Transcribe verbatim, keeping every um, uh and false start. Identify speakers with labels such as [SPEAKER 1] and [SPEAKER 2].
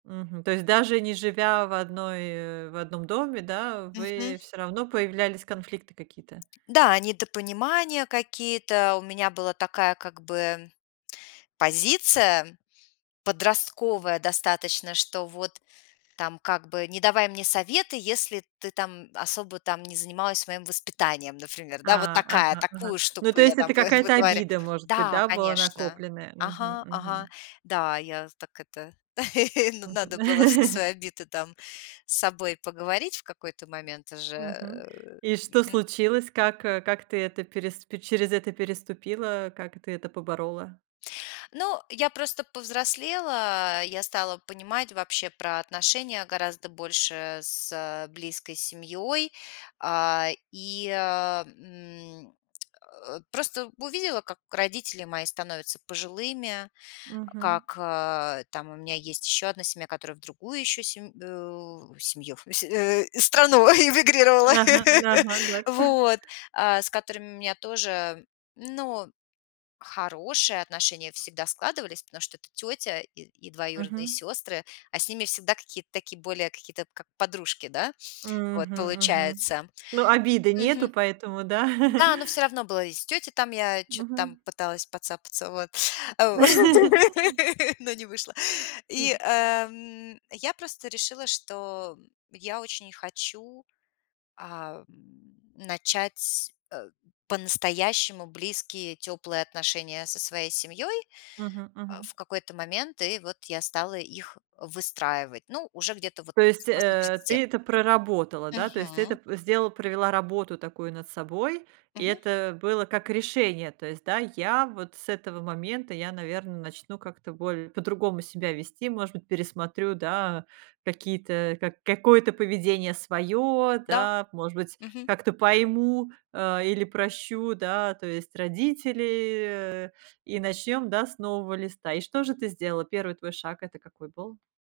[SPEAKER 1] Мгм. То есть даже не живя в одной, э, в одном доме, да,
[SPEAKER 2] Мгм.
[SPEAKER 1] вы всё равно появлялись конфликты какие-то.
[SPEAKER 2] Да, недопонимания какие-то. У меня была такая, как бы, позиция подростковая достаточно. Что, вот там, как бы, не давай мне советы, если ты там, м, особо, там, не занималась моим воспитанием, например, да. Вот
[SPEAKER 1] А,
[SPEAKER 2] такая,
[SPEAKER 1] ага, ага.
[SPEAKER 2] такую
[SPEAKER 1] Ну,
[SPEAKER 2] штуку
[SPEAKER 1] то
[SPEAKER 2] я
[SPEAKER 1] есть,
[SPEAKER 2] там
[SPEAKER 1] это
[SPEAKER 2] выт
[SPEAKER 1] какая-то
[SPEAKER 2] вытворя
[SPEAKER 1] обида, может быть,
[SPEAKER 2] Да,
[SPEAKER 1] да, была
[SPEAKER 2] конечно,
[SPEAKER 1] накопленная? Мгм,
[SPEAKER 2] ага, ага.
[SPEAKER 1] мгм.
[SPEAKER 2] Да, я з так это н
[SPEAKER 1] Мгм.
[SPEAKER 2] надо было все свои обиды там с собой поговорить в какой-то момент уже,
[SPEAKER 1] Мгм.
[SPEAKER 2] э,
[SPEAKER 1] И что
[SPEAKER 2] мгм.
[SPEAKER 1] случилось? Как, э, как ты это перес через это переступила? Э, как ты это поборола?
[SPEAKER 2] Ну, я просто повзрослела, а, я стала понимать вообще про отношения гораздо больше с э, близкой семьей, а, и, а, м, э, просто увидела, как родители мои становятся пожилыми,
[SPEAKER 1] Мгм.
[SPEAKER 2] как, э, там у меня есть еще одна семья, которая в другую еще семь э, в семью, с э, страну эмигрировала,
[SPEAKER 1] Ага, ага, да.
[SPEAKER 2] вот. А, с которыми у меня тоже, ну, хорошие отношения всегда складывались, потому что это тётя и и двоюродные
[SPEAKER 1] Мгм.
[SPEAKER 2] сёстры, а с ними всегда какие-то такие более какие-то как подружки, да, вот,
[SPEAKER 1] Мгм, мгм.
[SPEAKER 2] получается.
[SPEAKER 1] Ну, обиды нету,
[SPEAKER 2] Мгм.
[SPEAKER 1] поэтому да?
[SPEAKER 2] Да, но всё равно было, и с тётей там я чё-то там
[SPEAKER 1] Мгм.
[SPEAKER 2] пыталась поцапаться, вот, во но не вышло.
[SPEAKER 1] М.
[SPEAKER 2] И, а, м, я просто решила, что я очень хочу, а, начать, а, по-настоящему близкие, тёплые отношения со своей семьёй
[SPEAKER 1] Мгм, мгм.
[SPEAKER 2] в какой-то момент. И вот я стала их выстраивать. Ну, уже где-то вот
[SPEAKER 1] То есть,
[SPEAKER 2] после
[SPEAKER 1] э,
[SPEAKER 2] тридцати.
[SPEAKER 1] ты это проработала, да? То есть, ты
[SPEAKER 2] Мгм.
[SPEAKER 1] это п сделала, провела работу такую над собой, и
[SPEAKER 2] Мгм.
[SPEAKER 1] это было как решение. То есть, да: "Я вот с этого момента, я наверное, начну как-то боль по-другому себя вести, может быть, пересмотрю, да, какие-то ка какое-то поведение своё",
[SPEAKER 2] Да.
[SPEAKER 1] да? "Может быть,
[SPEAKER 2] Мгм.
[SPEAKER 1] как-то пойму, а, или прощу, да, то есть родители, и начнём, да, с нового листа". И что же ты сделала? первый твой шаг- это какой был?